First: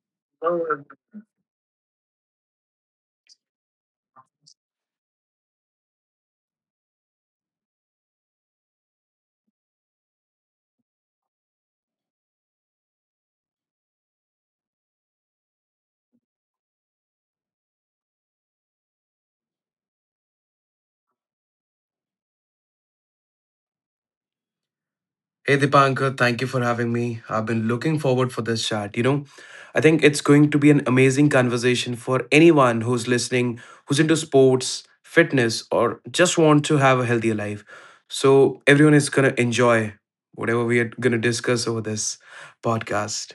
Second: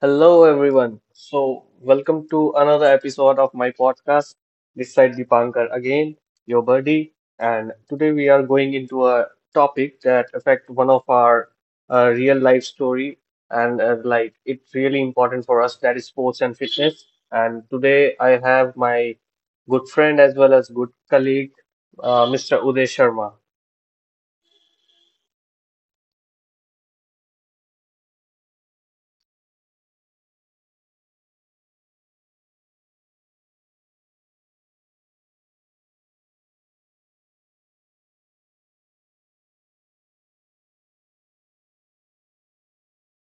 Hello, everyone. Hey So, welcome to another episode of my podcast. This side Dipankar again, your buddy. And today we are going into a topic that affect one of our real life story, and like it's really important for us that is sports and fitness. And today I have my good friend as well as good colleague, Mr. Uday Sharma. Dipankar, thank you for having me. I've been looking forward for this chat. I think it's going to be an amazing conversation for anyone who's listening, who's into sports, fitness, or just want to have a healthier life. So everyone is gonna enjoy whatever we are gonna discuss over this podcast.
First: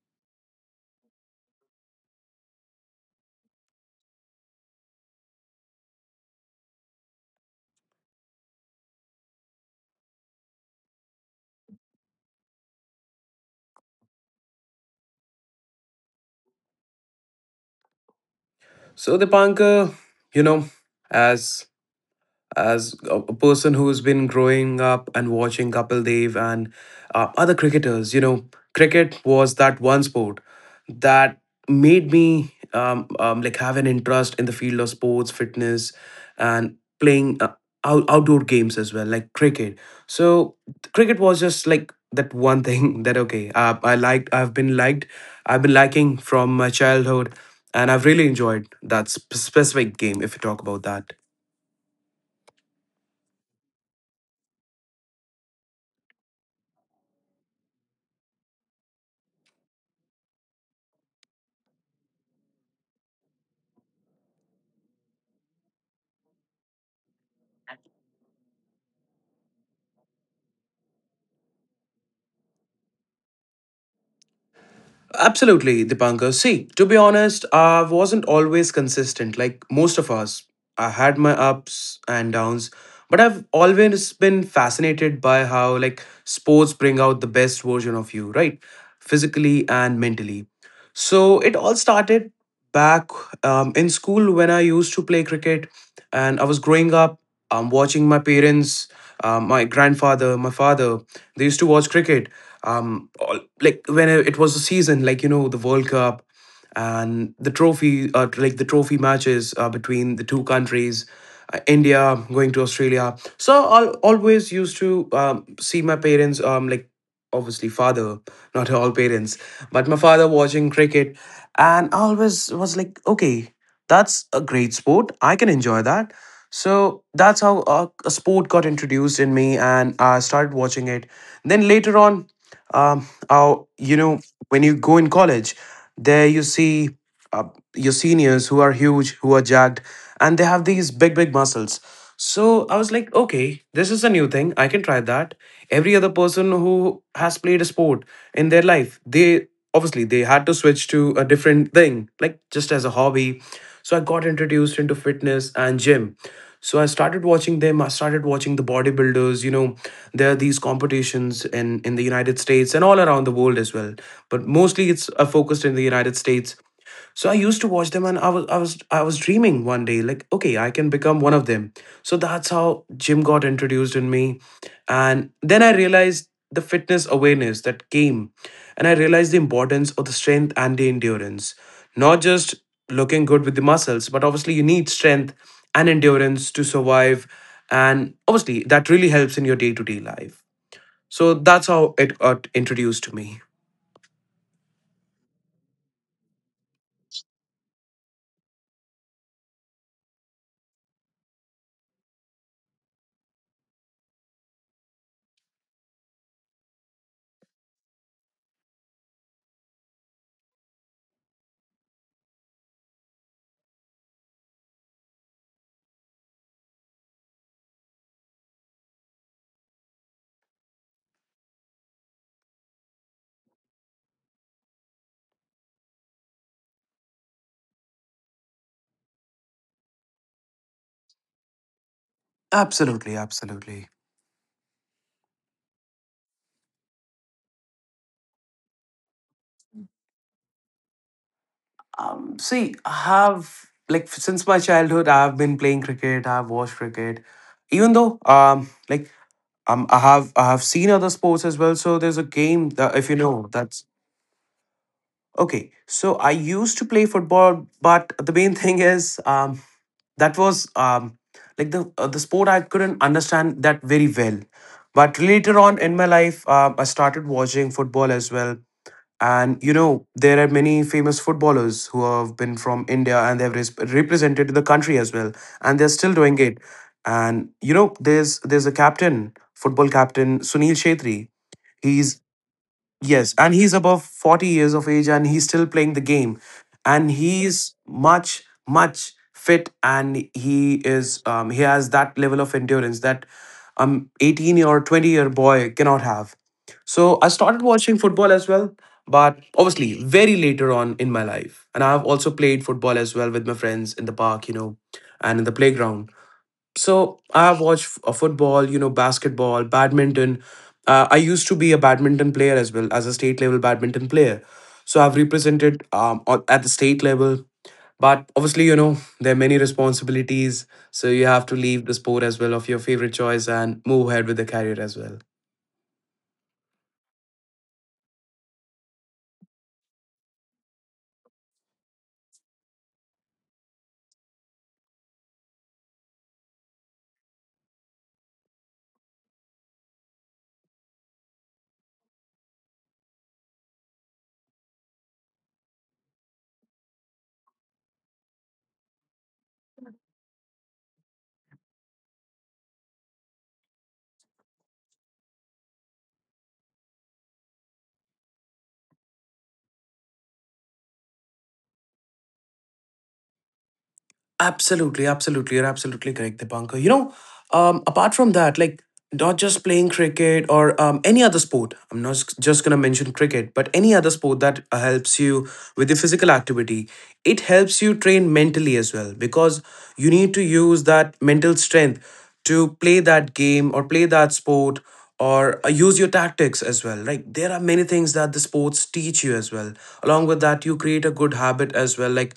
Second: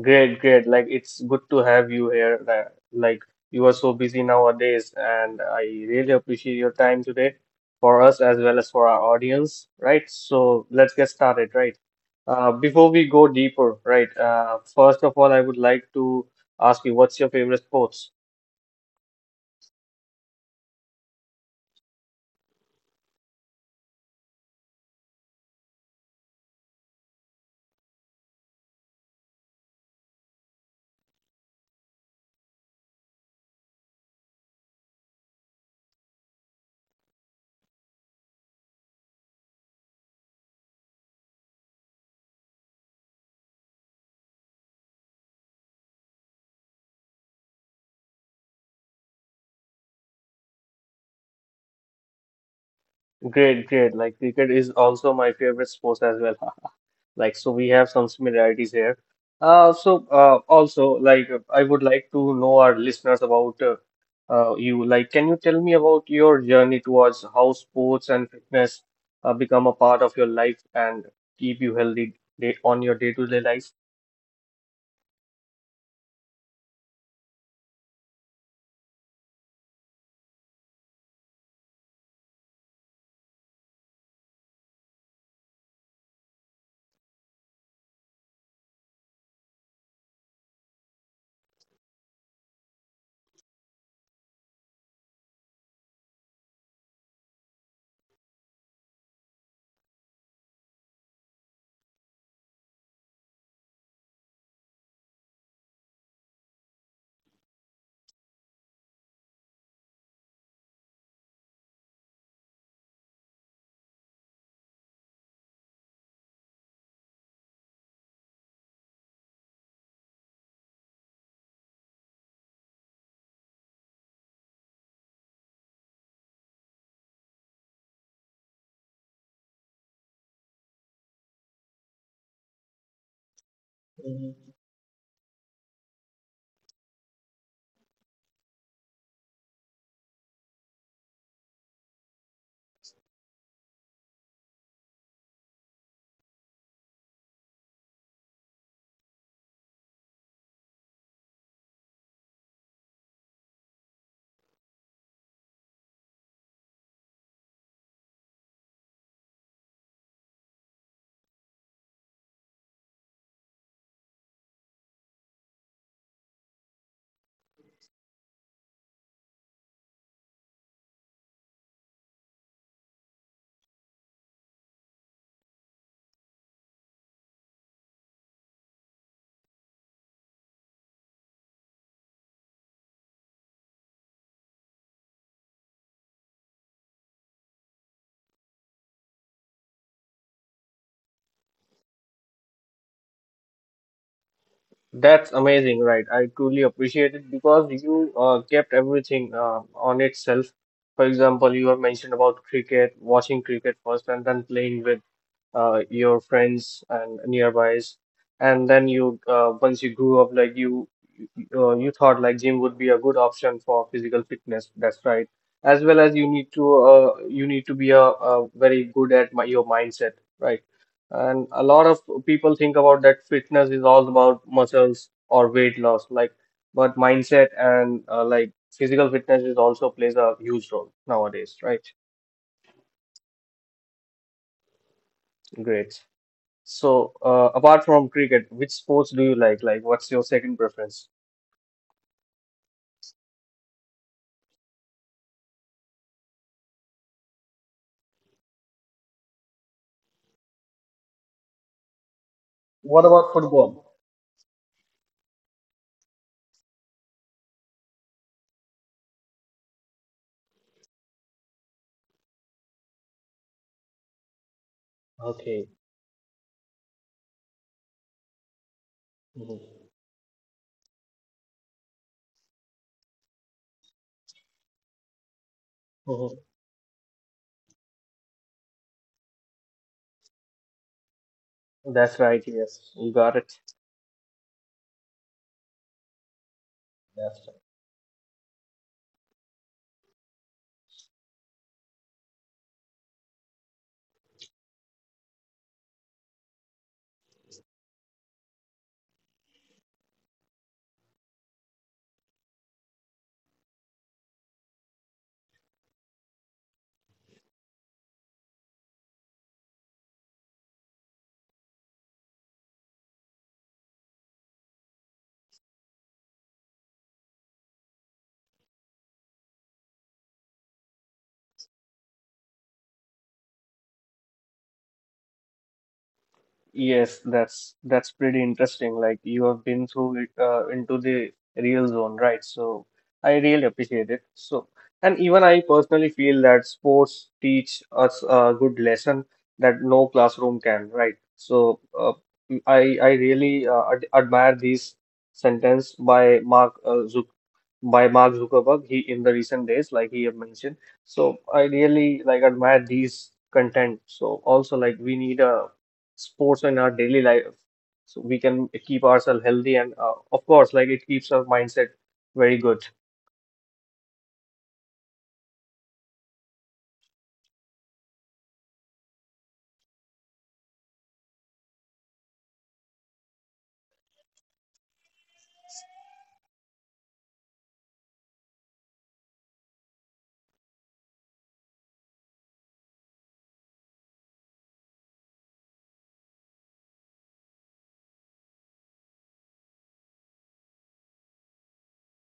Great, great. Like it's good to have you here. Like you are so busy nowadays, and I really appreciate your time today for us as well as for our audience, right? So let's get started, right? Before we go deeper, right? First of all, I would like to ask you, what's your favorite sports? So Dipankar, you know, as as a person who's been growing up and watching Kapil Dev and other cricketers, cricket was that one sport that made me like have an interest in the field of sports, fitness, and playing outdoor games as well, like cricket. So cricket was just like that one thing that okay, I liked. I've been liked. I've been liking from my childhood, and I've really enjoyed that specific game. If you talk about that. Great, great. Like cricket is also my favorite sports as well. Like, so we have some similarities here. Also, like, I would like to know our listeners about you. Like, can you tell me about your journey towards how sports and fitness become a part of your life and keep you healthy day on your day-to-day life? Absolutely, Dipankar. See, to be honest, I wasn't always consistent like most of us. I had my ups and downs, but I've always been fascinated by how like sports bring out the best version of you, right? Physically and mentally. So it all started back in school when I used to play cricket, and I was growing up watching my parents, my grandfather, my father. They used to watch cricket all, like when it was a season, like the World Cup and the trophy matches, between the two countries, India going to Australia. So I always used to see my parents, like, obviously father, not all parents, but my father watching cricket. And I always was like, okay, that's a great sport, I can enjoy that. So that's how a sport got introduced in me and I started watching it. Then later on, oh, Mhm. when you go in college, there you see uh, your seniors who are huge, who are jacked, and they have these big, big muscles. So I was like, okay, this is a new thing. I can try that. Every other person who has played a sport in their life, they obviously they had to switch to a different thing, like just as a hobby. So I got introduced into fitness and gym. So I started watching them. I started watching the bodybuilders. There are these competitions in the United States and all around the world as well. But mostly, it's focused in the United States. So I used to watch them, and I was dreaming one day like, okay, I can become one of them. So that's how gym got introduced in me, and then I realized the fitness awareness that came, and I realized the importance of the strength and the endurance. Not just looking good with the muscles, but obviously you need strength and endurance to survive, and obviously that really helps in your day-to-day life. So that's how it got introduced to me. That's amazing, right? I truly appreciate it because you kept everything on itself. For example, you have mentioned about cricket, watching cricket first, and then playing with your friends and nearbys, and then you once you grew up, like you thought like gym would be a good option for physical fitness. That's right. As well as you need to be a very good at your mindset, right? And a lot of people think about that fitness is all about muscles or weight loss, like, but mindset and like physical fitness is also plays a huge role nowadays, right? Absolutely, absolutely. Great. So, apart from cricket, which sports do you like? Like, what's your second preference? See, I have like, since my childhood, I've been playing cricket. I've watched cricket, even though I have seen other sports as well. So there's a game that What if you about know football? that's okay. So I used to play football, but the main thing is that was like the sport I couldn't understand that very well. But later Okay. on in my life, I started watching football as well, and Mhm. There are many famous footballers who have been from India, and they've represented the country as well, and they're still doing Hmm. it. And there's a captain, football captain Sunil Shetty. That's He's... right. Yes, you Yes, got it. and he's above 40 years of age and he's still playing the game. And he's much, much fit, and he is, he has that level of endurance that 18 or 20-year boy cannot have. So I started watching football as well, but obviously very later on in my life. And I've also played football as well with my friends in the park, and in the playground. So I watch football, basketball, badminton. I used to be a badminton player, as well as a state level badminton player. So I've represented, at the state level. But obviously, there are many responsibilities, so you have to leave the sport as well of your favorite choice and move ahead with the career as well. Yes, that's pretty interesting. Like you have been through it into the real zone, right? So I really appreciate it. So and even I personally feel that sports teach us a good lesson that no classroom can, right? So I really ad admire this sentence by Mark Zuck by Mark Zuckerberg. He in the recent days, like he have mentioned. So I really like admire these content. So also like we need a sports in our daily life so we can keep ourselves healthy and of course like it keeps our mindset very good. Absolutely, absolutely. You're absolutely correct, Dipankar. Apart from that, like not just playing cricket or any other sport. I'm not just going to mention cricket, but any other sport that helps you with the physical activity. It helps you train mentally as well, because you need to use that mental strength to play that game or play that sport, or use your tactics as well. Like there are many things that the sports teach you as well. Along with that, you create a good habit as well. Like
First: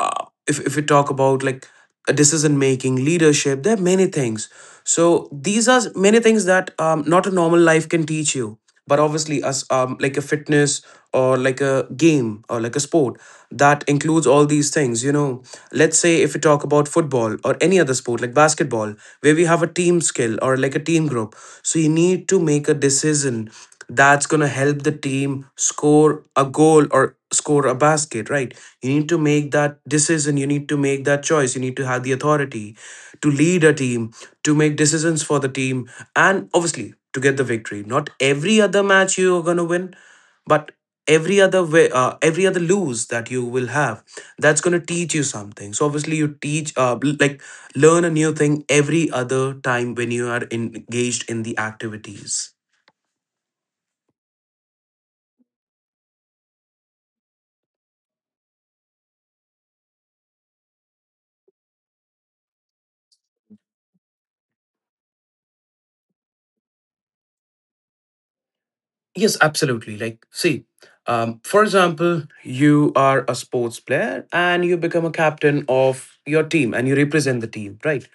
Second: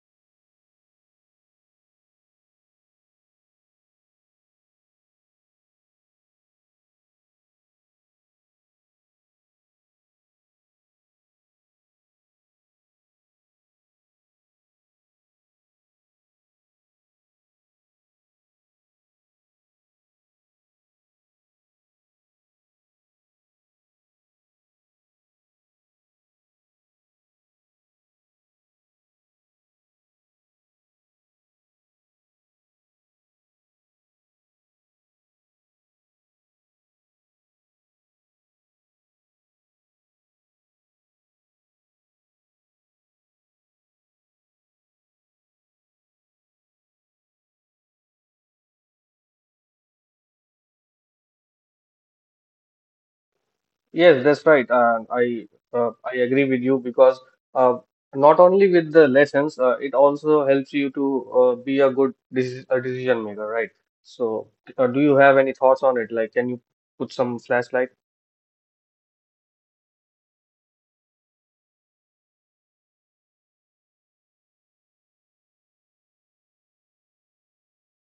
if we talk about like decision making, leadership. There are many things. So these are many things that not a normal life can teach you. But obviously, as like a fitness or like a game or like a sport that includes all these things. Let's say if we talk about football or any other sport like basketball, where we have a team skill or like a team group. So you need to make a decision that's going to help the team score a goal or score a basket, right? You need to make that decision, you need to make that choice, you need to have the authority to lead a team, to make decisions for the team, and obviously to get the victory. Not every other match you're going to win, but every other way, every other lose that you will have, that's going to teach you something. So obviously you teach, like learn a new thing every other time when you are engaged in the activities. Yes, that's right, and I agree with you because uh, not only with the lessons it also helps you to be a good a decision maker, right? So do you have any thoughts on it? Like can you put some flashlight? Yes, absolutely. Like, see, for example, you are a sports player and you become a captain of your team and you represent the team, right?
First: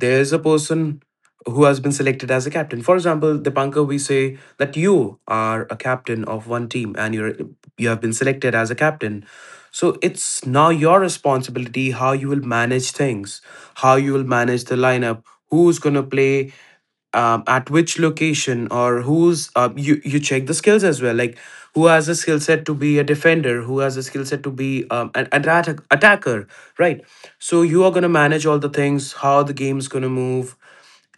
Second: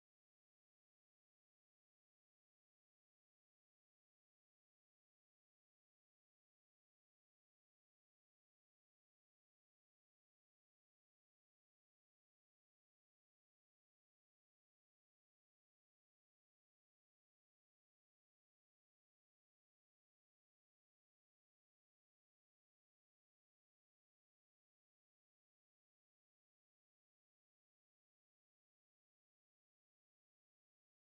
There's a person who has been selected as a captain. For example, Dipankar, we say that you are a captain of one team and you're... you have been selected as a captain. So it's now your responsibility how you will manage things, how you will manage the lineup, who's gonna play at which location, or who's you check the skills as well, like who has a skill set to be a defender, who has a skill set to be, an attacker, right? So you are going to manage all the things, how the game's going to move.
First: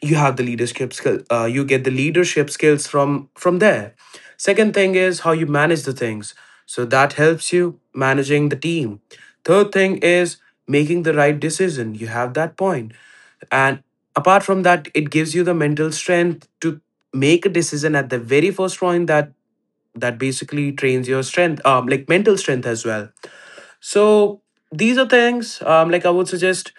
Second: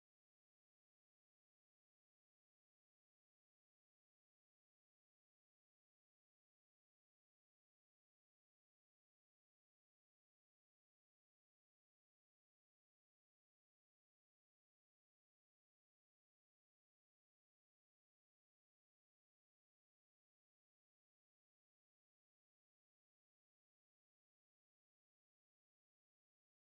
You have the leadership skill, you get the leadership skills from there. Second thing is how you manage the things, so that helps you managing the team. Third thing is making the right decision, you have that point. And apart from that, it gives you the mental strength to make a decision at the very first point, that basically trains your strength, like mental strength as well. So these are things, like I would suggest,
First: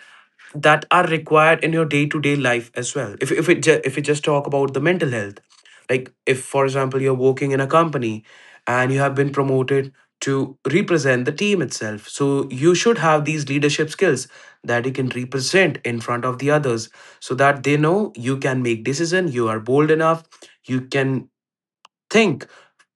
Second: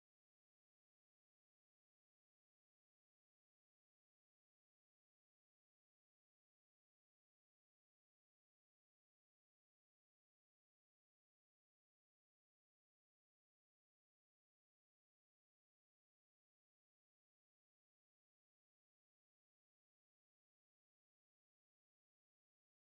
that are required in your day to day life as well. If it ju- if we just talk about the mental health, like if for example you're working in a company and you have been promoted to represent the team itself, so you should have these leadership skills that you can represent in front of the others, so that they know you can make decision, you are bold enough, you can think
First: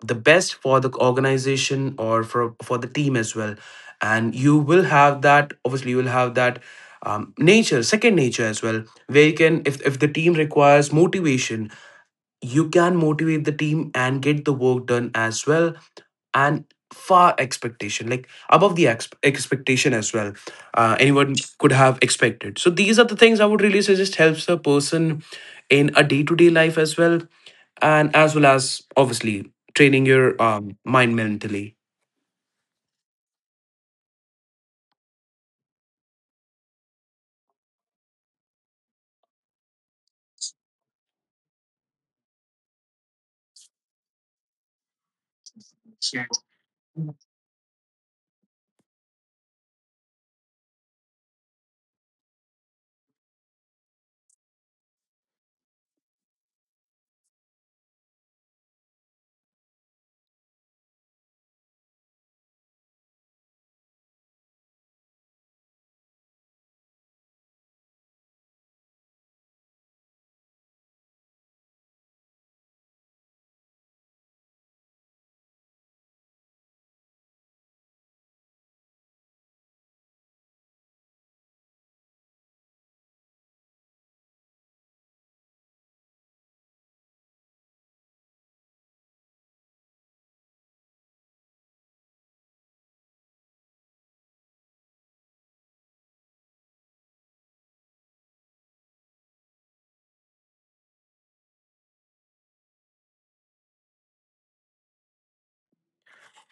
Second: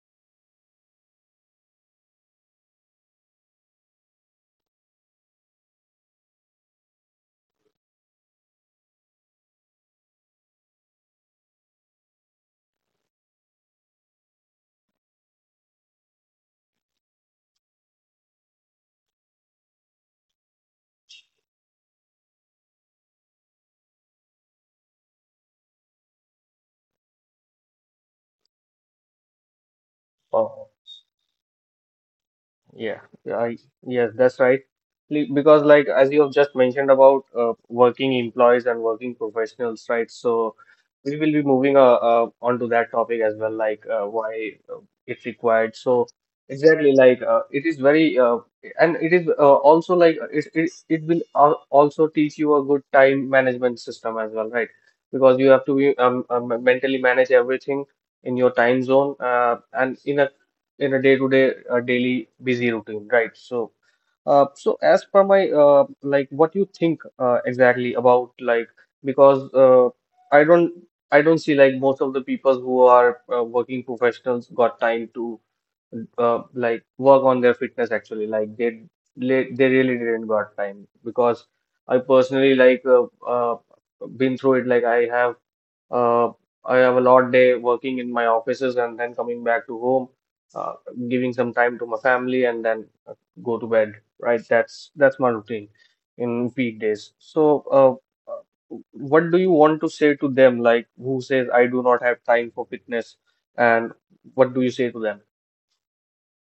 the best for the organization or for the team as well. And you will have that, obviously you will have that, nature second nature as well, where you can, if the team requires motivation, you can motivate the team and get the work done as well, and far expectation like above the expectation as well, anyone could have expected. So these are the things I would really suggest helps a person in a day-to-day life as well, and as well as obviously training your Uh, mind mentally. Yeah, yeah, I Yes, that's right. Because like as you have just mentioned about working employees and working professionals, right? So we will be moving on to that topic as well, like why it's required. So exactly, like it is very and it is also like it will also teach you a good time management system as well, right? Because you have to be mentally manage everything in your time zone and in a day-to-day daily busy routine, right? So, so as per my like, what you think exactly about like because I don't I don't see like most of the people who are working professionals got time to like work on their fitness actually like they really didn't got time because I personally like been through it like uh, I have a lot day working in my offices and then coming back to home, uh, giving some time to my family and then go to bed, right? That's my routine in peak days. So, what do you want to say to them, like who says I do not have time for fitness, and what do you say to them?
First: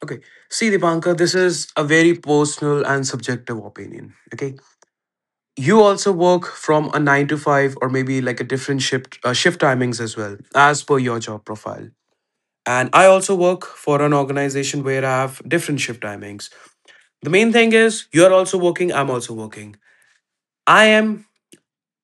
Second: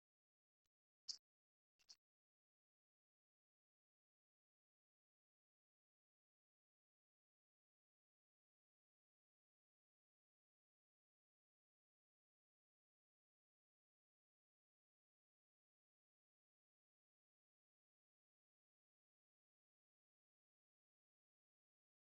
Okay. See, Dipankar, this is a very personal and subjective opinion. Okay. You also work from a nine to five or maybe like a different shift, shift timings as well, as per your job profile. And I also work for an organization where I have different shift timings. The main thing is you're also working, I'm also working. I am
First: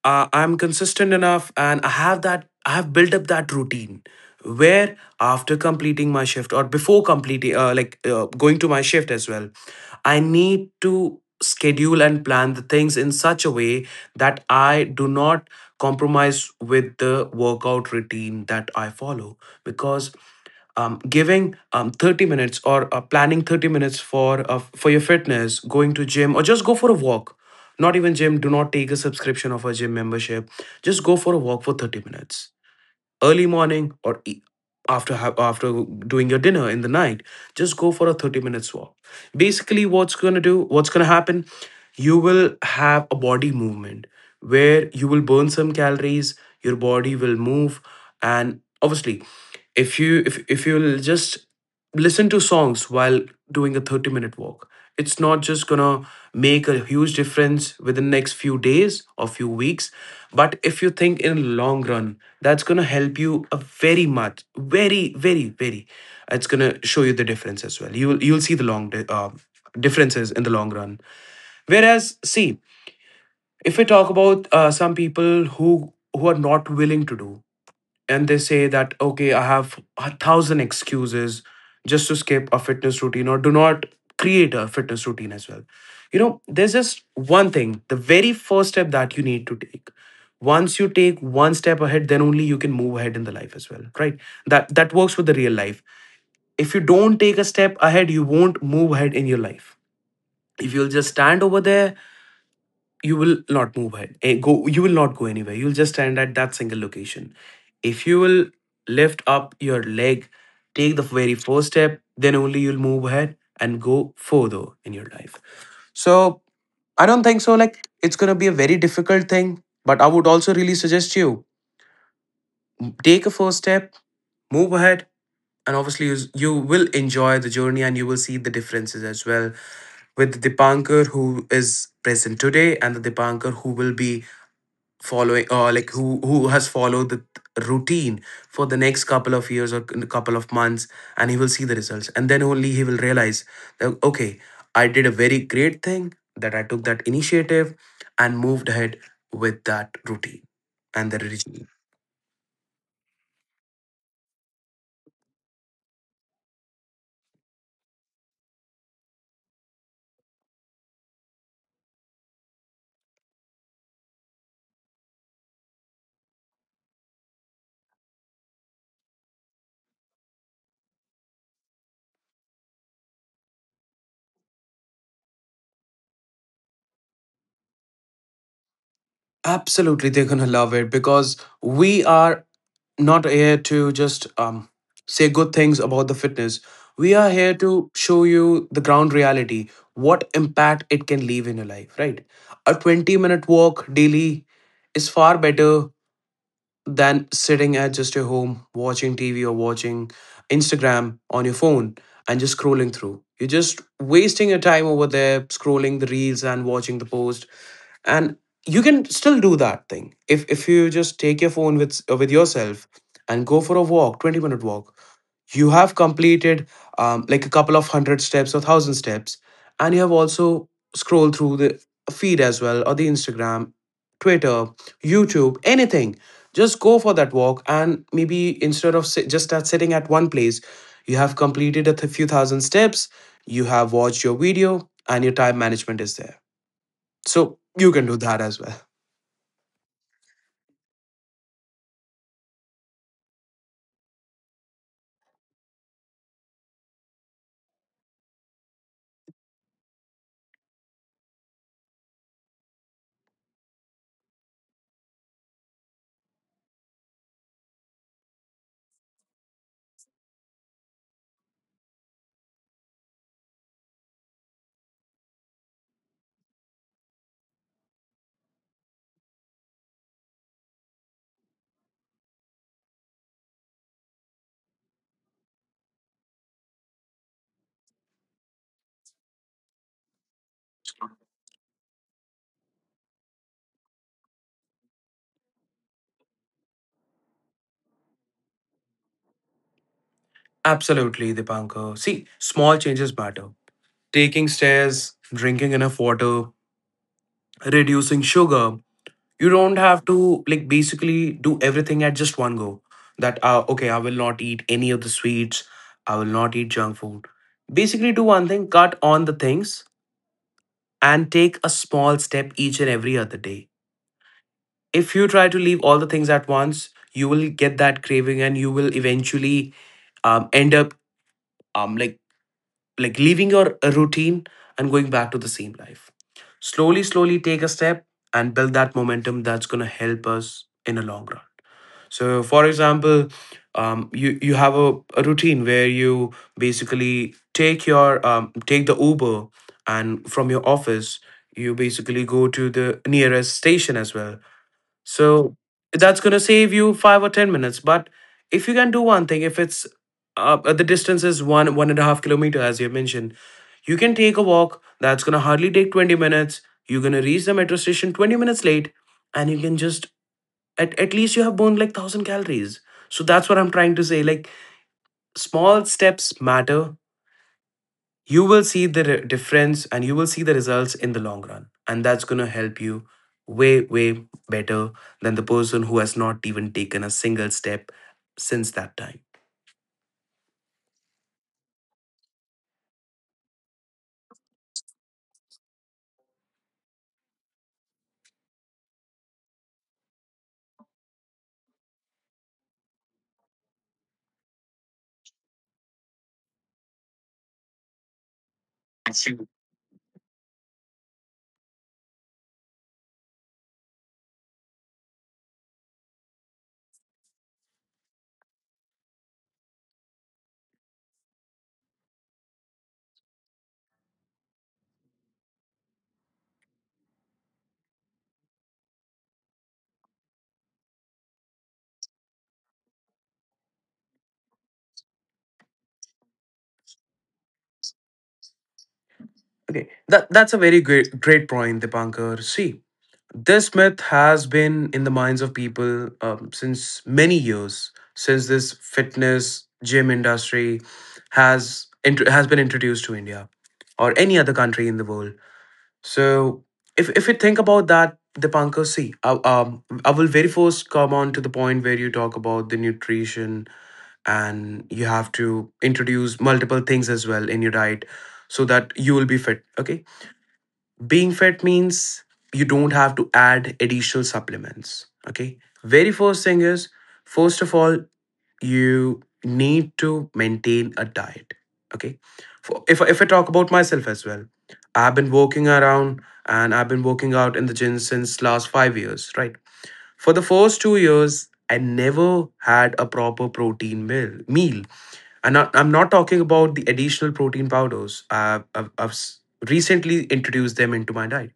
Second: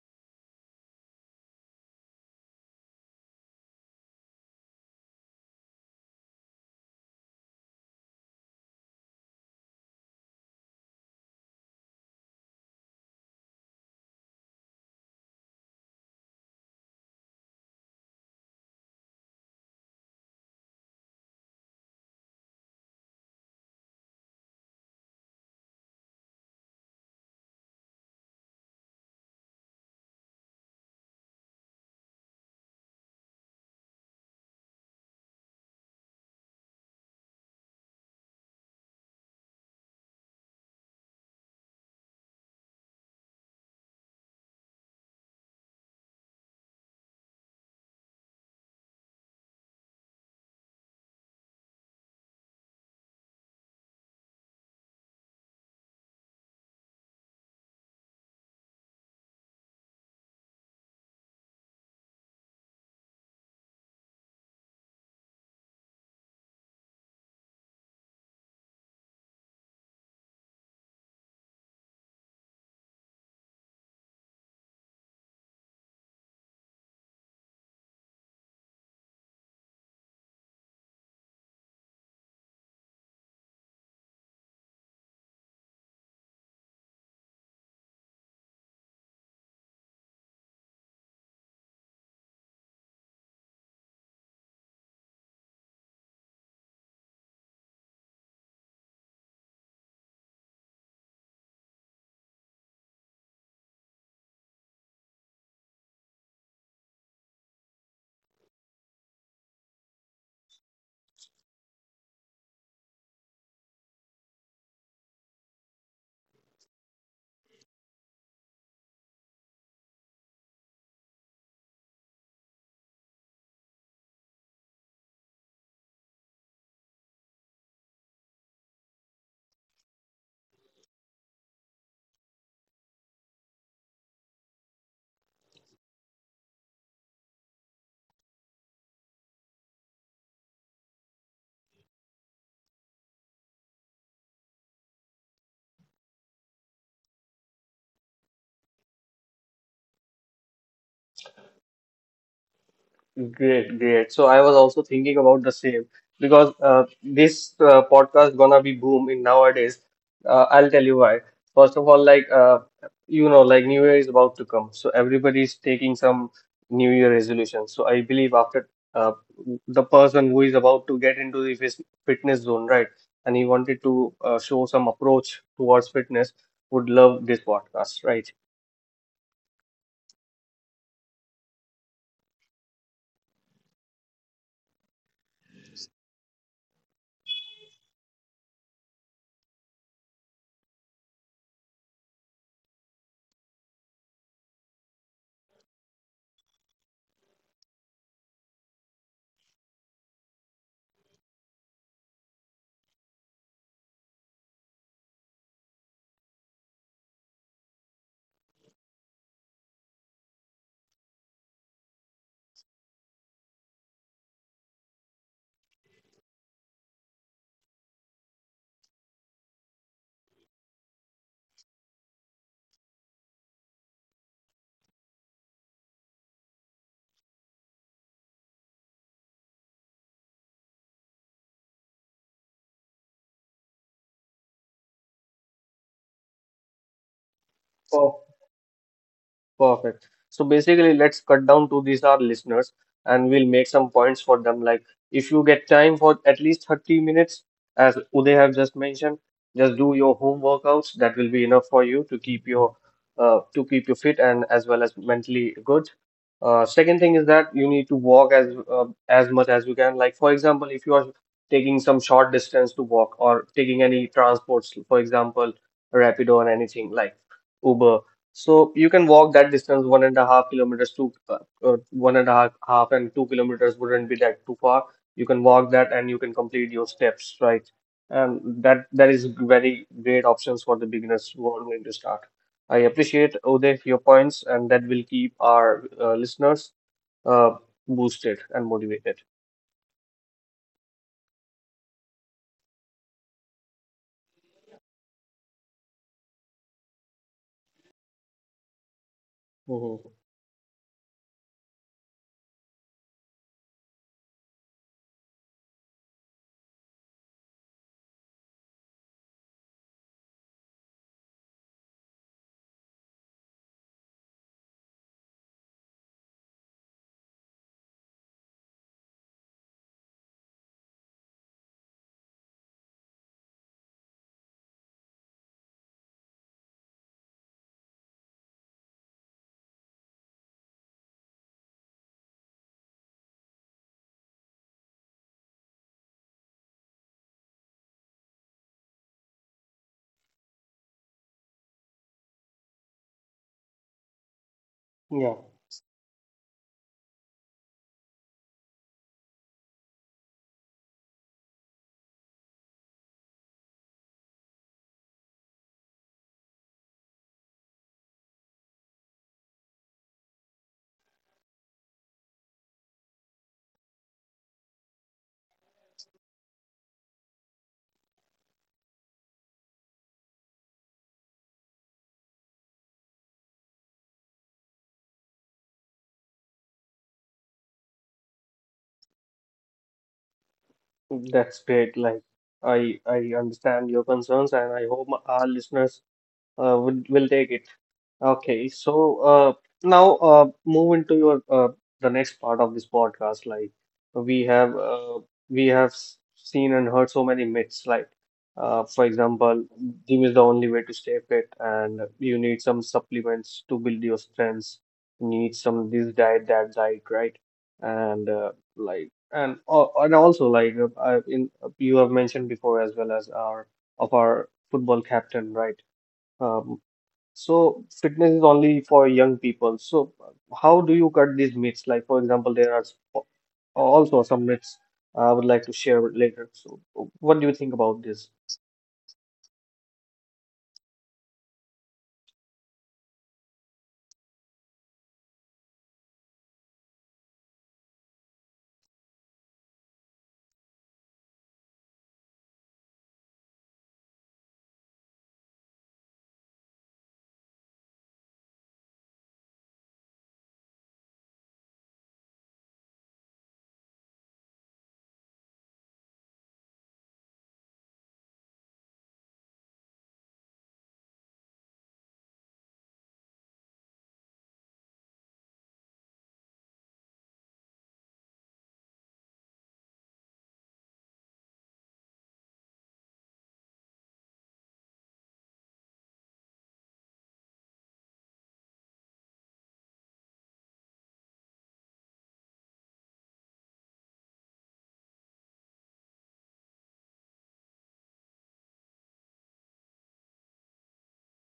I'm consistent enough and I have built up that routine where after completing my shift or before completing going to my shift as well, I need to schedule and plan the things in such a way that I do not compromise with the workout routine that I follow, because giving 30 minutes or planning 30 minutes for your fitness, going to gym or just go for a walk. Not even gym, do not take a subscription of a gym membership, just go for a walk for 30 minutes, early morning or after doing your dinner in the night, just go for a 30 minutes walk. Basically what's going to happen, you will have a body movement where you will burn some calories, your body will move, and obviously if you if you'll just listen to songs while doing a 30-minute walk, it's not just going to make a huge difference within the next few days or few weeks, but if you think in long run, that's going to help you a very much, very very very it's going to show you the difference as well. You will you'll see the differences in the long run. Whereas see, if we talk about some people who are not willing to do, and they say that, okay, I have a thousand excuses just to skip a fitness routine or do not create a fitness routine as well. You know, there's just one thing, the very first step that you need to take. Once you take one step ahead, then only you can move ahead in the life as well, right? That works with the real life. If you don't take a step ahead, you won't move ahead in your life. If you'll just stand over there, you will not move ahead and go you will not go anywhere, you'll just stand at that single location. If you will lift up your leg, take the very first step, then only you'll move ahead and go further in your life. So I don't think so, like it's going to be a very difficult thing, but I would also really suggest you take a first step, move ahead, and obviously you, you will enjoy the journey and you will see the differences as well, with the Dipankar who is present today and the Dipankar who will be following, or like who has followed the routine for the next couple of years or a couple of months. And he will see the results, and then only he will realize that, okay, I did a very great thing that I took that initiative and moved ahead with that routine. And the Great, great. So I was also thinking about the same because this podcast gonna be booming nowadays. I'll tell you why. First of all, like you know, like New Year is about to come, so everybody is taking some New Year resolution. So I believe after uh, the person who is about to get into the fitness zone, right, and he wanted to show some approach towards fitness, would love this podcast, right? absolutely, they're gonna love it, because we are not here to just say good things about the fitness. We are here to show you the ground reality, what impact it can leave in your life, right? A 20-minute walk daily is far better than sitting at just your home watching TV or watching Instagram on your phone and just scrolling through. You're just wasting your time over there, scrolling the reels and watching the post. And you can still do that thing, if you just take your phone with yourself and go for a walk, 20-minute walk. You have completed like a couple of hundred steps or thousand steps, and you have also scrolled through the feed as well, or the Instagram, Twitter, YouTube, anything. Just go for that walk, and maybe instead of sitting at one place, you have completed a few thousand steps, you have watched your video, and your time management is there. So you can do that as well. Perfect. So basically, let's cut down to these our listeners and we'll make some points for them. Like if you get time for at least 30 minutes, as Uday have just mentioned, just do your home workouts. That will be enough for you to keep your to keep you fit and as well as mentally good. Second thing is that you need to walk as much as you can. Like for example, if you are taking some short distance to walk or taking any transports, for example, Rapido or anything like Uber, so you can walk that distance, 1.5 kilometers to one and a half, half and 2 kilometers wouldn't be that too far. You can walk that and you can complete your steps, right? And that that is very great options for the beginners who are going to start. I appreciate Uday your points, and that will keep our listeners uh, boosted and motivated. Absolutely, Dipankar. See, small changes matter. Taking stairs, drinking enough water, reducing sugar. You don't have Mhm. to, like, basically do everything at just one go. That okay, I will not eat any of the sweets, I will not eat junk food. Basically do one thing: cut on the things and take a small step each and every other day. If you try to leave all the things at once, you will get that craving, and you will eventually end up um, like leaving your routine and going back to the same life. Slowly, slowly take a step and build that momentum, that's going to help us in the long run. So for example, you have a routine where you basically take the Uber, and from your office you basically go to the nearest station as well. Yeah, So that's going to save you five or 10 minutes. But if you can do one thing, if it's the distance is 1.5 kilometer, as you mentioned, you can take a walk. That's going to hardly take 20 minutes. You're going to reach the metro station 20 minutes late, and you can just, at least you have burned like 1000 calories. So that's what I'm trying to say. Like small steps matter, you will see the difference, and you will see the results in the long run, and that's going to help you way better than the person who has not even taken a single step since that time. that's great. Like I understand your concerns, and I hope our listeners will take it. Okay, so now move into your the next part of this podcast. Like we have uh, we have seen and heard so many myths. Like for example, gym is the only way to stay fit, and you need some supplements to build your strengths. You need some this diet, that diet, right? And and also like in you have mentioned before as well as our of our football captain, right? Um, so fitness is only for young people. So how do you cut these myths? Like for example, there are also some myths I would like to share later. So what do you think about this? Okay, that's a very great point, Dipankar. See, this myth has been in the minds of people since many years, since this fitness gym industry has been introduced to India or any other country in the world. So if you think about that, Dipankar, see, I will very first come on to the point where you talk about the nutrition, and you have to introduce multiple things as well in your diet so that you will be fit. Okay, being fit means you don't have to add additional supplements. Okay, very first thing is, first of all, you need to maintain a diet. Okay. For, if I talk about myself as well, i've been working around I've been working out in the gym since last 5 years, right? For the first two years, I never had a proper protein meal. And I'm not talking about the additional protein powders. I've recently introduced them into my diet.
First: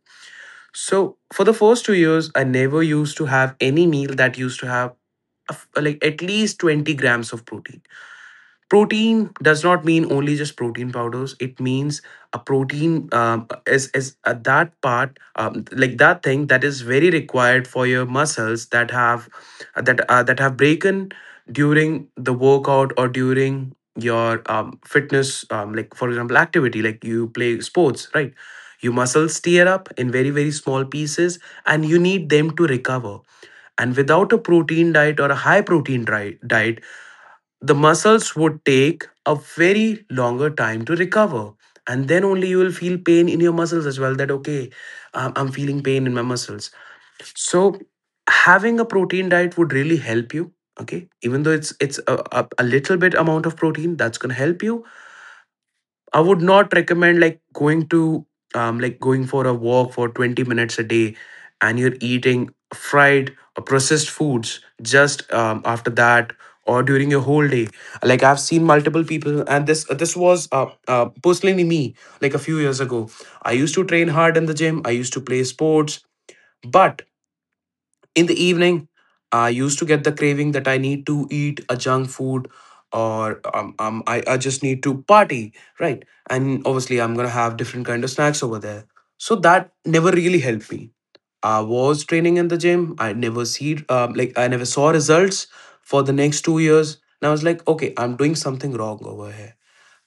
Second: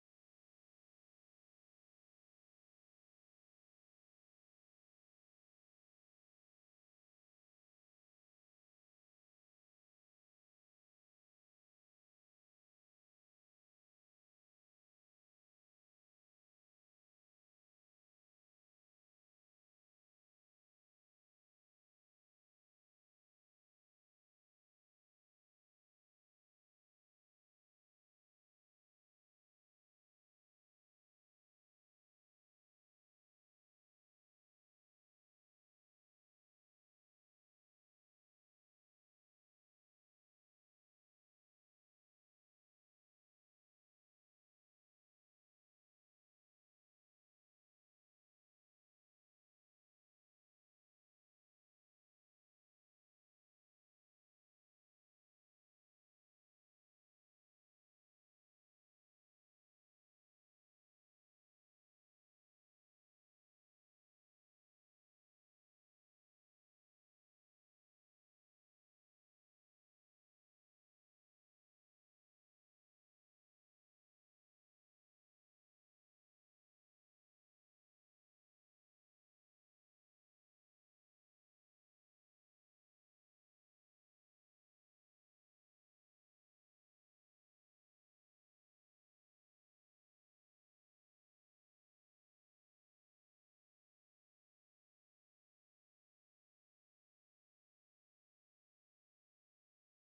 So for the first two years, I never used to have any meal that used to have a like at least 20 grams of protein. Protein does not mean only just protein powders, it means a protein is that part, like that thing that is very required for your muscles, that have that have broken during the workout or during your fitness like, for example, activity, like you play sports, right? Your muscles tear up in very very small pieces, and you need them to recover. And without a protein diet or a high protein diet, the muscles would take a very longer time to recover, and then only you will feel pain in your muscles as well. That okay, I'm feeling pain in my muscles. So having a protein diet would really help you. Okay, even though it's a, a little bit amount of protein, that's going to help you. I would not recommend like going to like going for a walk for 20 minutes a day and you're eating fried or processed foods just after that or during your whole day. Like I've seen multiple people, and this was personally me, like a few years ago. I used to train hard in the gym, I used to play sports, but in the evening I used to get the craving that I need to eat a junk food, or I just need to party, right? And obviously I'm gonna have different kind of snacks over there. So that never really helped me. I was training in the gym, I never see like I never saw results for the next 2 years, and I was like, okay, I'm doing something wrong over here.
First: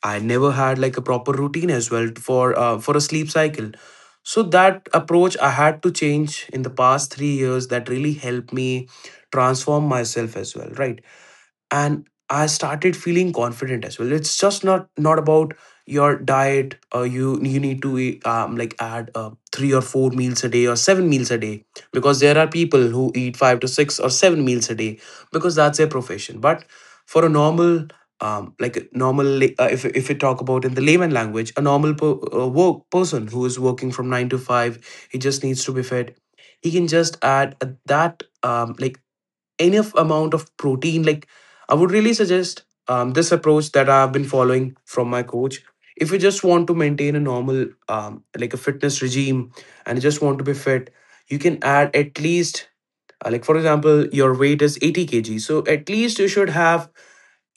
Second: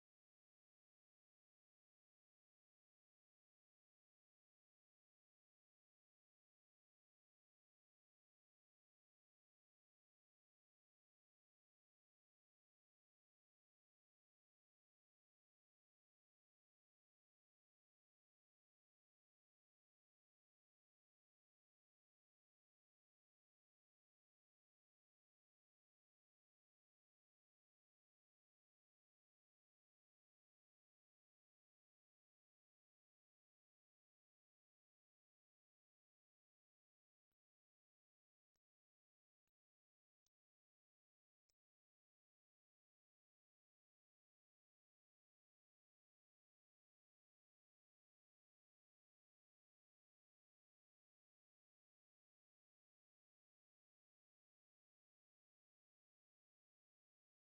I never had like a proper routine as well for a sleep cycle. So that approach I had to change in the past 3 years, that really helped me transform myself as well, right? And I started feeling confident as well. It's just not about your diet. You need to eat, like add three or four meals a day or seven meals a day, because there are people who eat five to six or seven meals a day because that's their profession. But for a normal, like a normal if we talk about in the layman language, a normal work person who is working from 9 to 5, he just needs to be fed. He can just add that, like enough amount of protein. Like, I would really suggest this approach that I've been following from my coach. If you just want to maintain a normal, like a fitness regime, and you just want to be fit, you can add at least, like for example your weight is 80 kg, so at least you should have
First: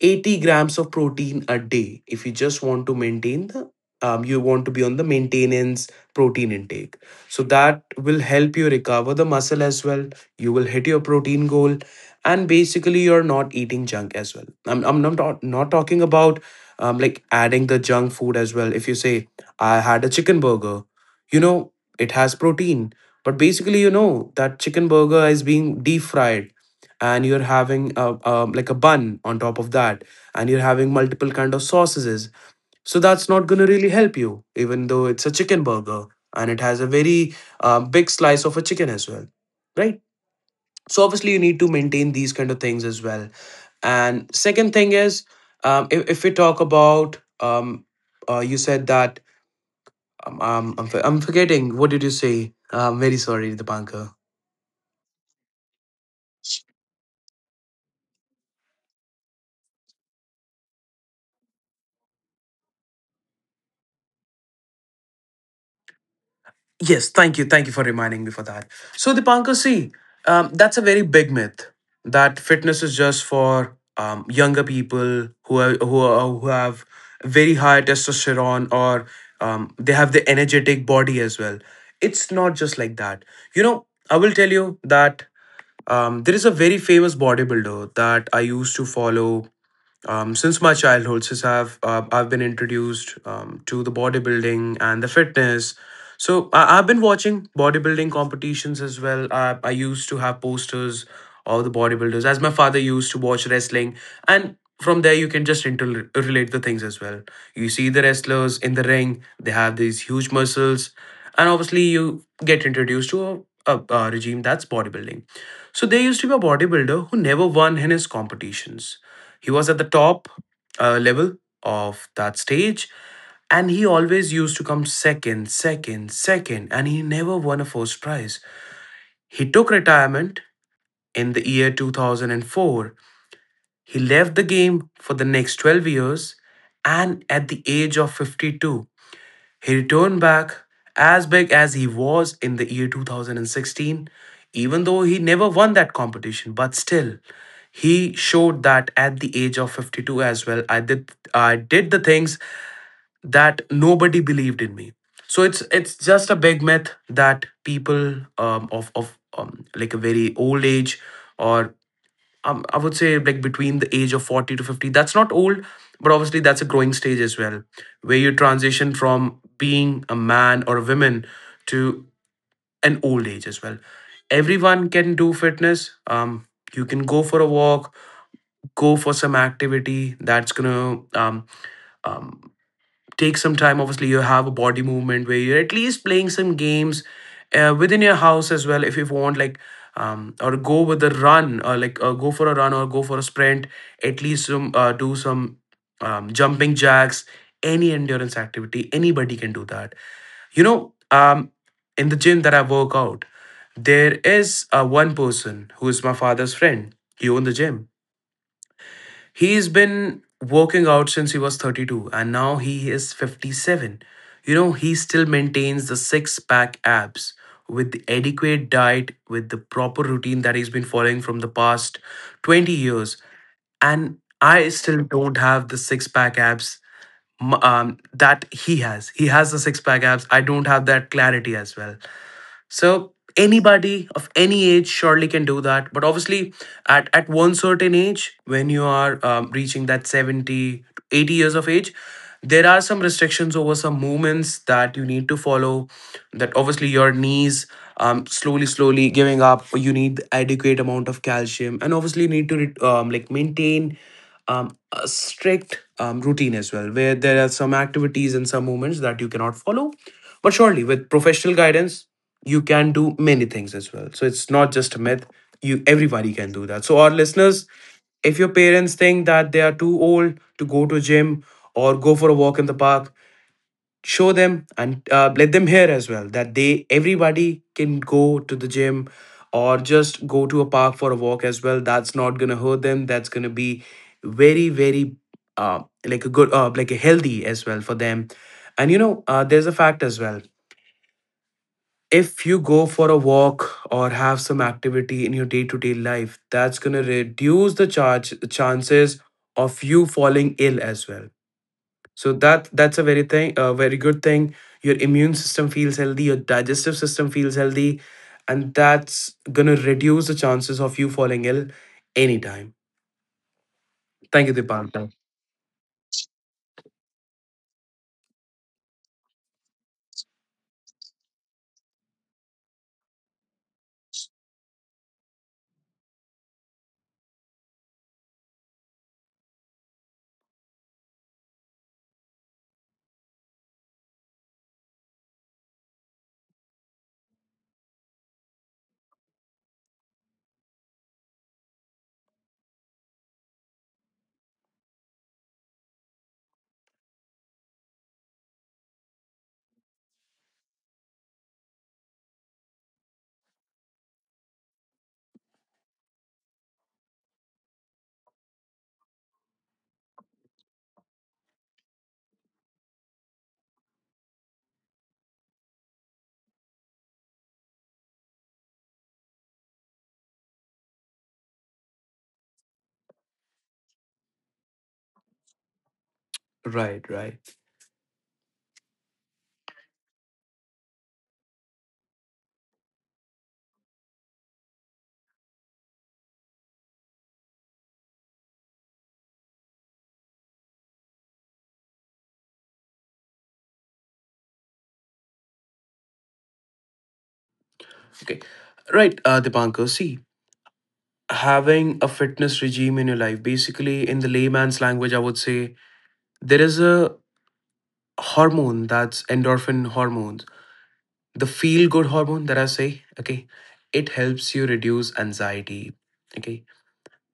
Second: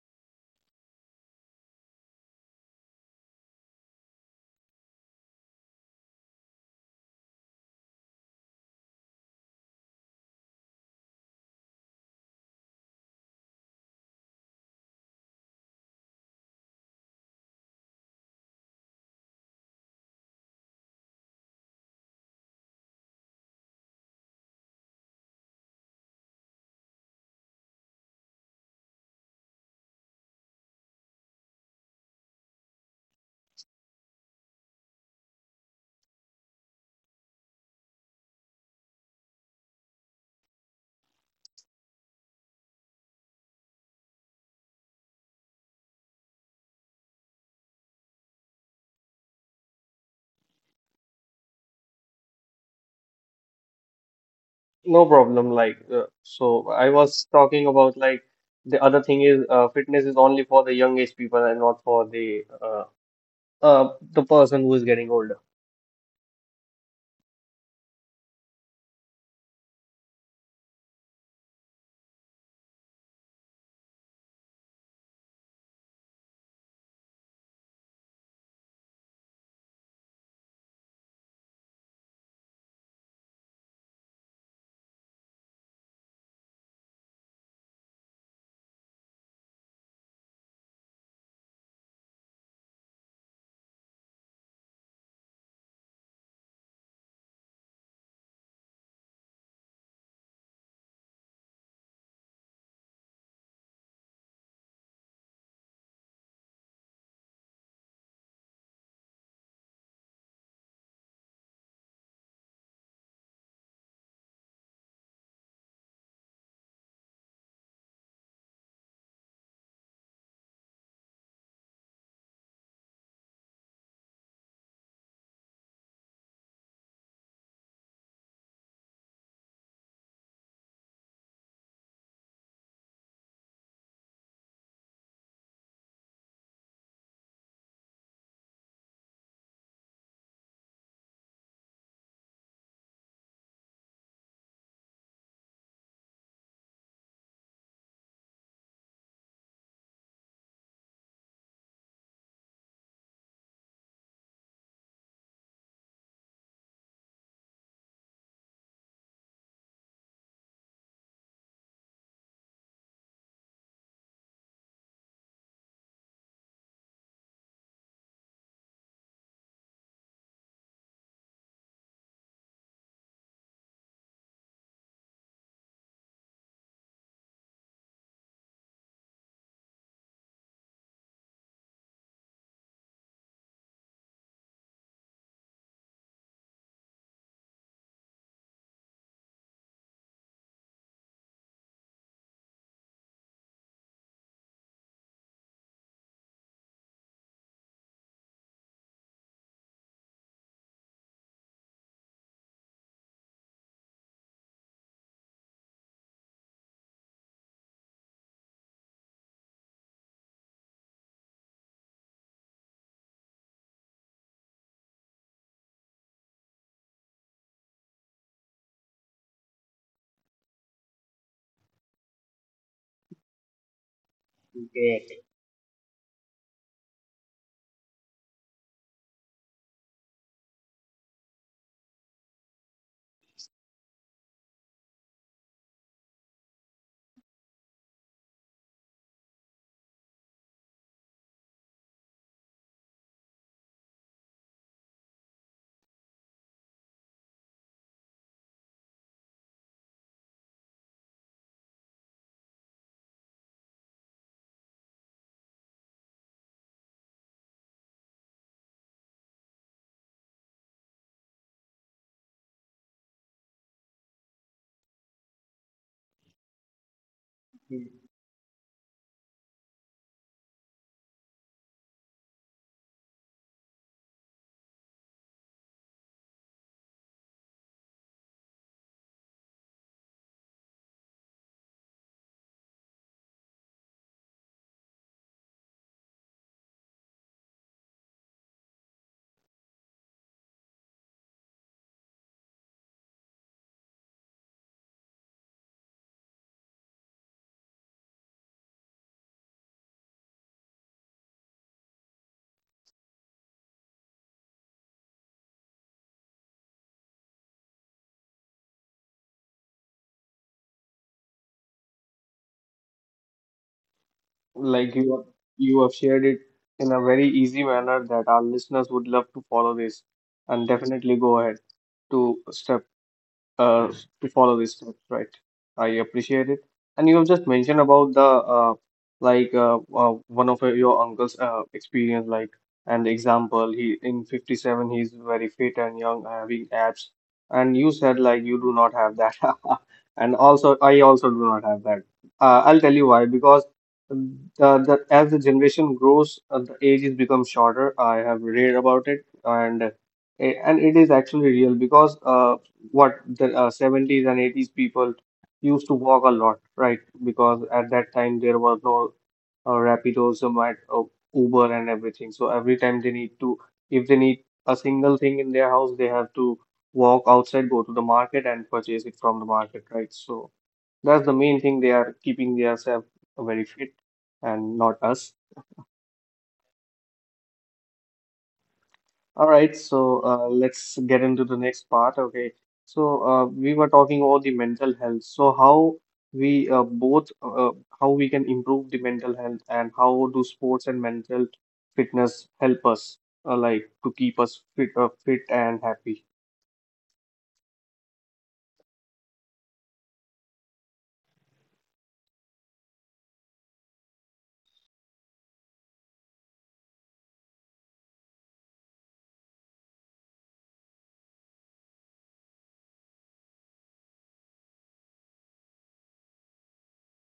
80 grams of protein a day if you just want to maintain the, you want to be on the maintenance protein intake. So that will help you recover the muscle as well. You will hit your protein goal, and basically you're not eating junk as well. I'm not talking about, like adding the junk food as well. If you say I had a chicken burger, you know it has protein, but basically you know that chicken burger is being deep fried, and you're having a, like a bun on top of that, and you're having multiple kind of sauces. So that's not going to really help you, even though it's a chicken burger and it has a very, big slice of a chicken as well, right? So obviously you need to maintain these kind of things as well. And second thing is, if we talk about, you said that, I'm forgetting what did you say. I'm very sorry. The No problem. Like so, I was talking about like the other thing is fitness is only for the young age people and not for the person who is getting older. yes, thank you. Thank you for reminding me for that. So, Dipankar, see, that's a very big myth, that fitness is just for younger people who have very high testosterone, or they have the energetic body as well. It's not just like that. You know, I will tell you that there is a very famous bodybuilder that I used to follow since my childhood, since I've been introduced to the bodybuilding and the fitness. So I've been watching bodybuilding competitions as well. I used to have posters of the bodybuilders, as my father used to watch wrestling, and from there you can just interrelate the things as well. You see the wrestlers in the ring; they have these huge muscles, and obviously you get introduced to a regime that's bodybuilding. So there used to be a bodybuilder who never won in his competitions. He was at the top level of that stage, and he always used to come second, second, second, and he never won a first prize. He took retirement in the year 2004. He left the game for the next 12 years, and at the age of 52 he returned back as big as he was in the year 2016. Even though he never won that competition, but still he showed that at the age of 52 as well, I did the things that nobody believed in me. So it's just a big myth that people, of like a very old age, or I would say like between the age of 40 to 50. That's not old, but obviously that's a growing stage as well, where you transition from being a man or a woman to an old age as well. Everyone can do fitness. You can go for a walk, go for some activity that's gonna, um, take some time. Obviously you have a body movement where you're at least playing some games within your house as well. If you want, like or go with a run, or go for a run or go for a sprint, at least some, do some jumping jacks, any endurance activity. Anybody can do that, you know. In the gym that I work out, there is one person who is my father's friend. He owned the gym. He's been working out since he was 32, and now he is 57. You know, he still maintains the six pack abs, with the adequate diet, with the proper routine that he's been following from the past 20 years. And I still Yeah. don't have the six pack abs that he has. He has the six pack abs. I don't have that clarity as well. So anybody of any age surely can do that. But obviously, at one certain age, when you are reaching that 70, 80 years of age, there are some restrictions over some movements that you need to follow. That obviously your knees, slowly slowly giving up. You need adequate amount of calcium, and obviously need to maintain a strict routine as well, where there are some activities and some movements that you cannot follow. But surely with professional guidance you can do many things as well. So it's not just a myth. You everybody can do that. So our listeners, if your parents think that they are too old to go to gym or go for a walk in the park, show them and let them hear as well that they everybody can go to the gym or just go to a park for a walk as well. That's not gonna hurt them. That's gonna be very very like a good like a healthy as well for them. And you know, there's a fact as well. If you go for a walk or have some activity in your day-to-day life, that's going to reduce the charge chances of you falling ill as well. So that's a very thing, a very good thing. Your immune system feels healthy, your digestive system feels healthy, and that's going to reduce the chances of you falling ill anytime. Thank you, Like Dipankar. You have shared it in a very easy manner that our listeners would love to follow this and definitely go ahead to step uh, to follow these steps, right? I appreciate it. And you have just mentioned about the one of your uncle's experience, like and example. He in 57, he's very fit and young, having abs. And you said like you do not have that, and also I also do not have that. I'll tell you why. Because the as the generation grows, the ages become shorter. I have read about it, and and it is actually real because what the 70s and 80s people used to walk a lot, right? Because at that time there were no Rapidos, Zomato, Uber, and everything. So every time they need to, if they need a single thing in their house, they have to walk outside, go to the market, and purchase it from the market, right? So that's the main thing. They are keeping themselves very fit and not us. Right, right. All right, so let's get into the next part. Okay, so we were talking about the mental health. So how we both how we can improve the mental health and how do sports and mental fitness help us like to keep us fit, fit and happy. Okay. Right, Dipankar, see, having a fitness regime in your life, basically in the layman's language I would say, there is a hormone, that's endorphin hormones, the feel good hormone that I say. Okay, it helps you reduce anxiety. Okay,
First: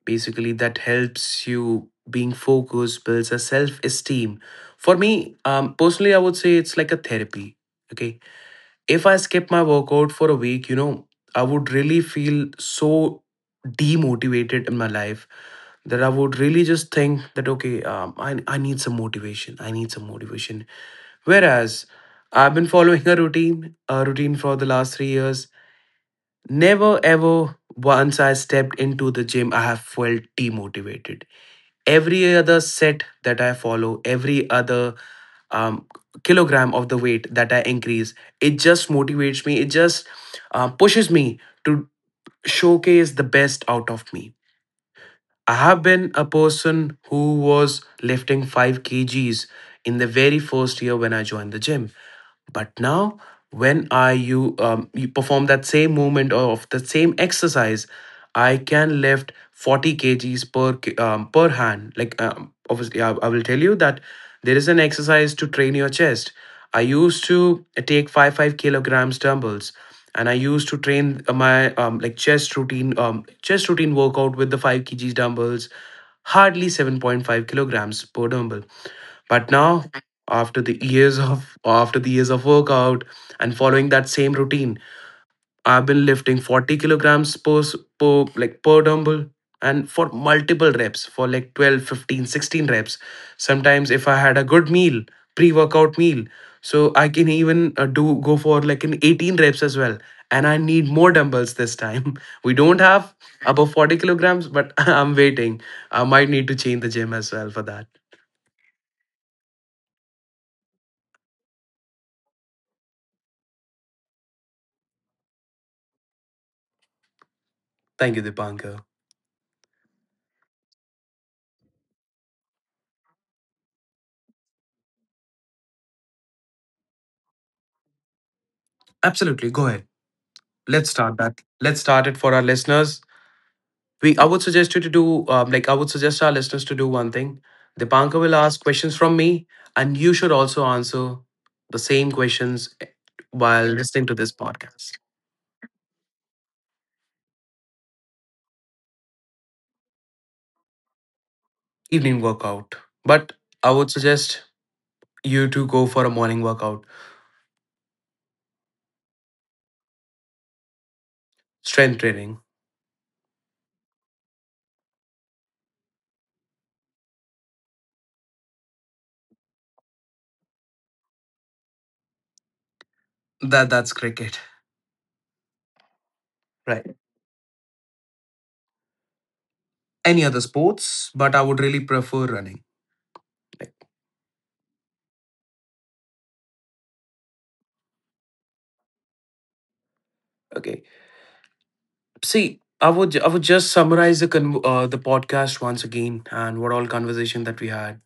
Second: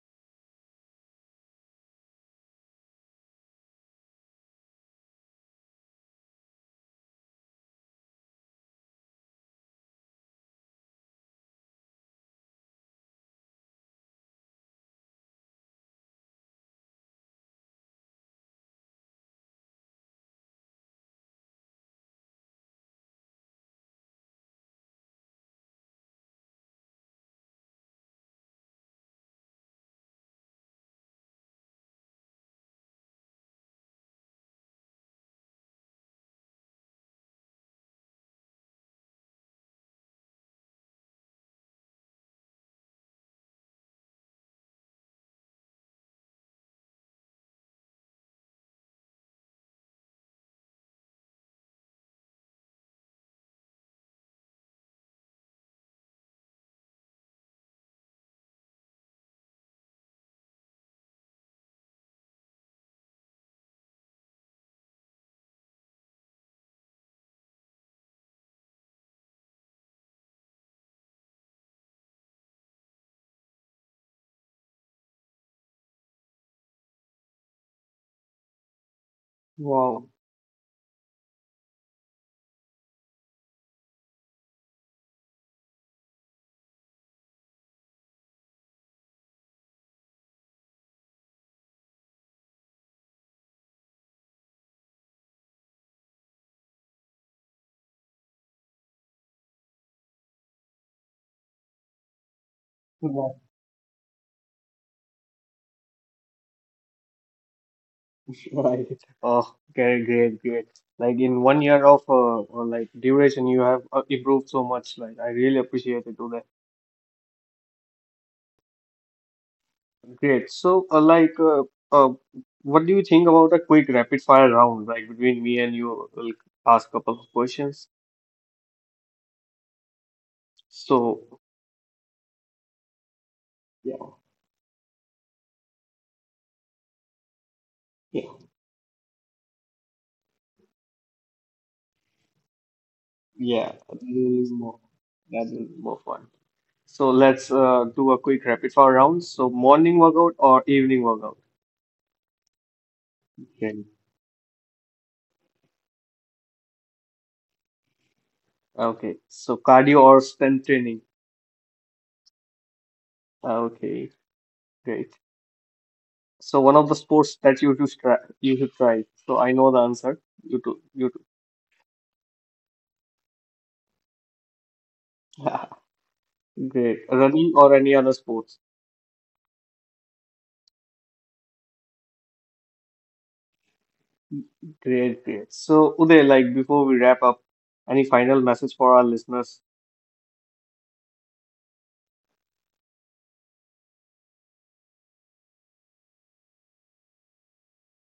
basically that helps you being focused, builds a self esteem. For me, personally I would say it's like a therapy. Okay, if I skip my workout for a week, you know, I would really feel so demotivated in my life, that I would really just think that okay, I need some motivation, I need some motivation. Whereas I've been following a routine for the last 3 years. Never ever once I stepped into the gym, I have felt demotivated. Every other set that I follow, every other um, kilogram of the weight that I increase, it just motivates me. It just pushes me to showcase the best out of me. I have been a person who was lifting 5 kgs in the very first year when I joined the gym. But now, when I you you perform that same movement or of the same exercise, I can lift 40 kgs per per hand. Like obviously, I will tell you that there is an exercise to train your chest. I used to take five kilograms dumbbells, and I used to train my, like chest routine workout with the five kgs dumbbells, hardly 7.5 kilograms per dumbbell. But now, Wow, after the years of workout and following that same routine, I've been lifting 40 kilograms per, per like per dumbbell, and for multiple reps, for like 12, 15, 16 reps. Sometimes if I had a good meal, pre-workout meal, so I can even do go for like an 18 reps as well. And I need more dumbbells this time. We don't have that's above 40 kilograms, but I'm waiting. I might need to change the gym as well for that. right. Oh, great, great, great. Like in one year of like duration, you have improved so much. Like I really appreciate it, Uday. Thank you, Dipanka. Great. So, uh, what do you think about a quick rapid fire round, like between me and you? We'll ask a couple of questions. Absolutely. Go ahead. Let's start So, that. Let's start it for our listeners. yeah, I would suggest you to do, I would suggest our listeners to do one thing. Dipanka yeah, will ask questions from me, and you should also answer the same questions while yeah, that will listening to this be more, podcast. that will be more fun. So let's do a quick rapid fire round. So, morning workout or evening workout? Evening workout. But I Okay. would suggest you to go for a morning workout. Okay. So, cardio or strength training? Strength training. Okay, great. So, one of the sports that you should try, you should try. So, I know the answer. You too, you too. That that's cricket. Right. Great. Running or any other sports? Any other sports, but I would really prefer running. Like, Great, great. So, Uday, like before we wrap up, any final message for our listeners? okay. See, I would just summarize the the podcast once again and what all conversation that we had.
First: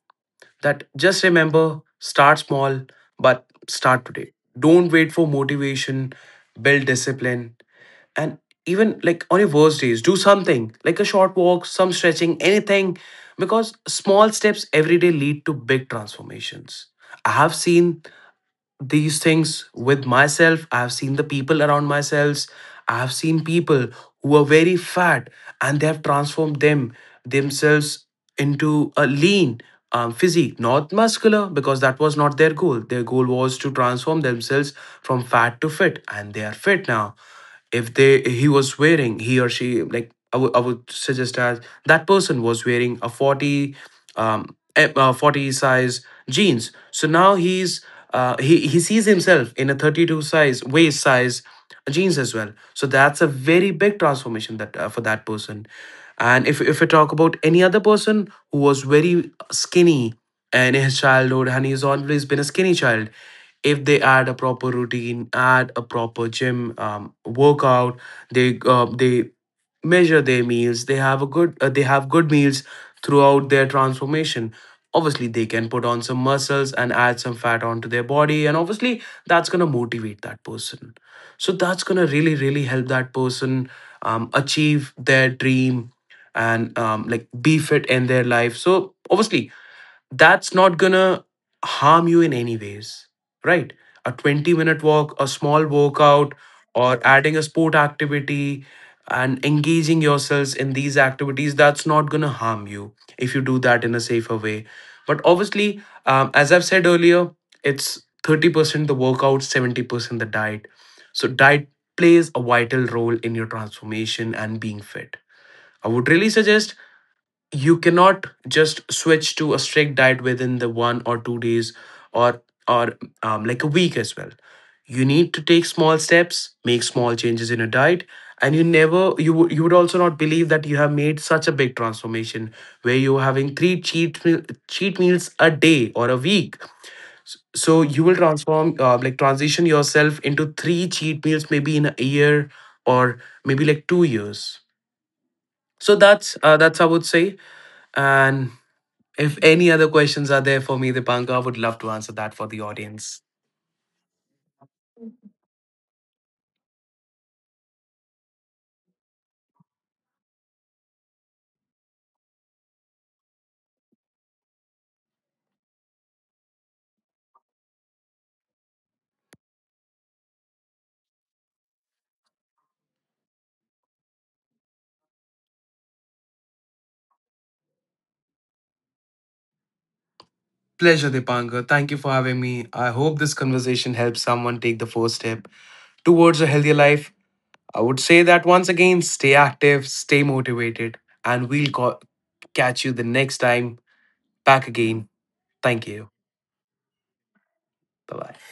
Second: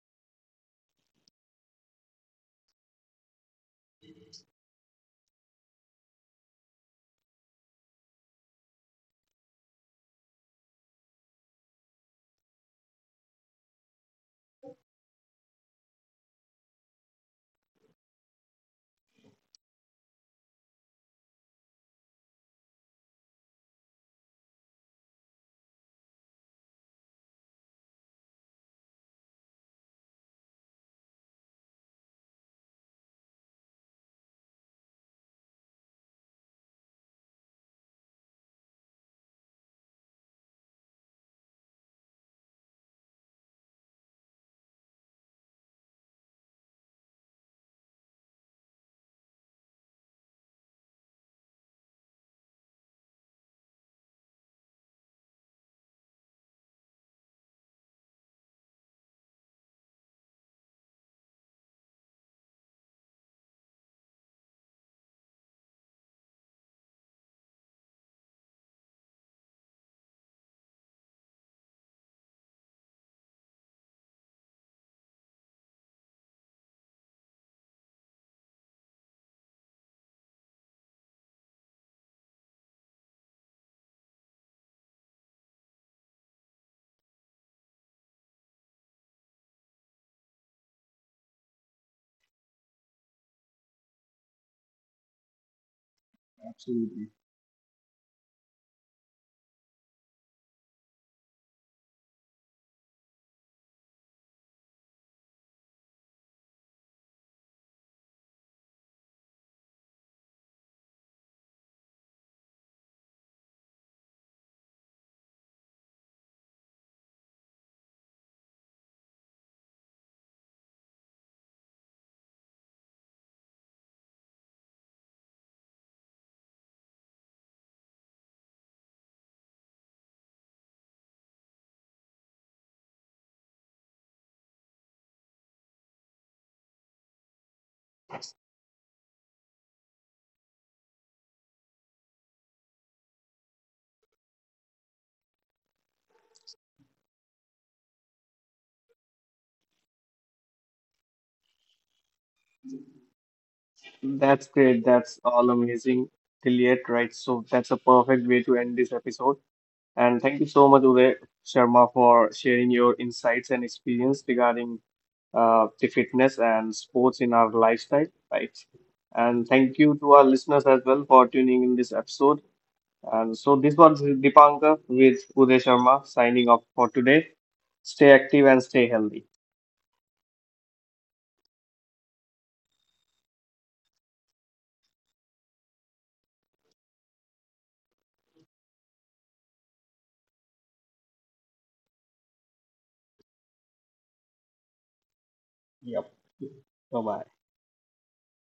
That just remember, start small, but start today. Don't wait for motivation. Build discipline, and even like on your worst days, do something like a short walk, some stretching, anything, because small steps every day lead to big transformations. I have seen these things with myself. I've seen the people around myself. I've seen people who are very fat and they have transformed themselves into a lean, physique, not muscular, because that was not their goal. Their goal was to transform themselves from fat to fit, and they are fit now. If they, he was wearing, he or she, like I would suggest, as that person was wearing a 40, 40 size jeans, so now he's, he sees himself in a 32 size waist size jeans as well. So that's a very big transformation that for that person. And if we talk about any other person who was very skinny in his childhood, and he's always been a skinny child, if they add a proper routine, add a proper gym, workout, they measure their meals, they have a good they have good meals throughout their transformation, obviously they can put on some muscles and add some fat onto their body. And obviously that's going to motivate that person. So that's going to really really help that person achieve their dream and like be fit in their life. So obviously that's not gonna harm you in any ways, right? A 20-minute walk, a small workout, or Absolutely. adding a sport activity, and engaging yourselves in these activities, that's not gonna harm you if you do that in a safer way. But obviously, as I've said earlier, it's 30% the workout, 70% the diet. So diet plays a vital role in your transformation and being fit. I would really suggest, you cannot just switch to a strict diet within the 1 or 2 days, or or, like a week as well. You need to take small steps, make small changes in your diet, and you never, you would also not believe that you have made such a big transformation, where you're having three cheat meals a day or a week. So you will transform like transition yourself into three cheat meals maybe in a year, or maybe like 2 years. So that's I would say. And if any other questions are there for me, Dipankar, I would love to answer that for the audience. That's great. That's all amazing till yet, right? So that's a perfect way to end this episode. And thank you so much, Uday Sharma, for sharing your insights and experience regarding the fitness and sports in our lifestyle, right? And thank you to our listeners as well for tuning in this episode. And so this was Dipanka with Uday Sharma signing off for today. Stay active and stay healthy. Pleasure, Dipankar. Thank you for having me. I hope this conversation helps someone take the first step towards a healthier life. I would say that once again, stay active, stay motivated, and catch you the next time back again. Thank you. Yep. Bye bye. Bye bye.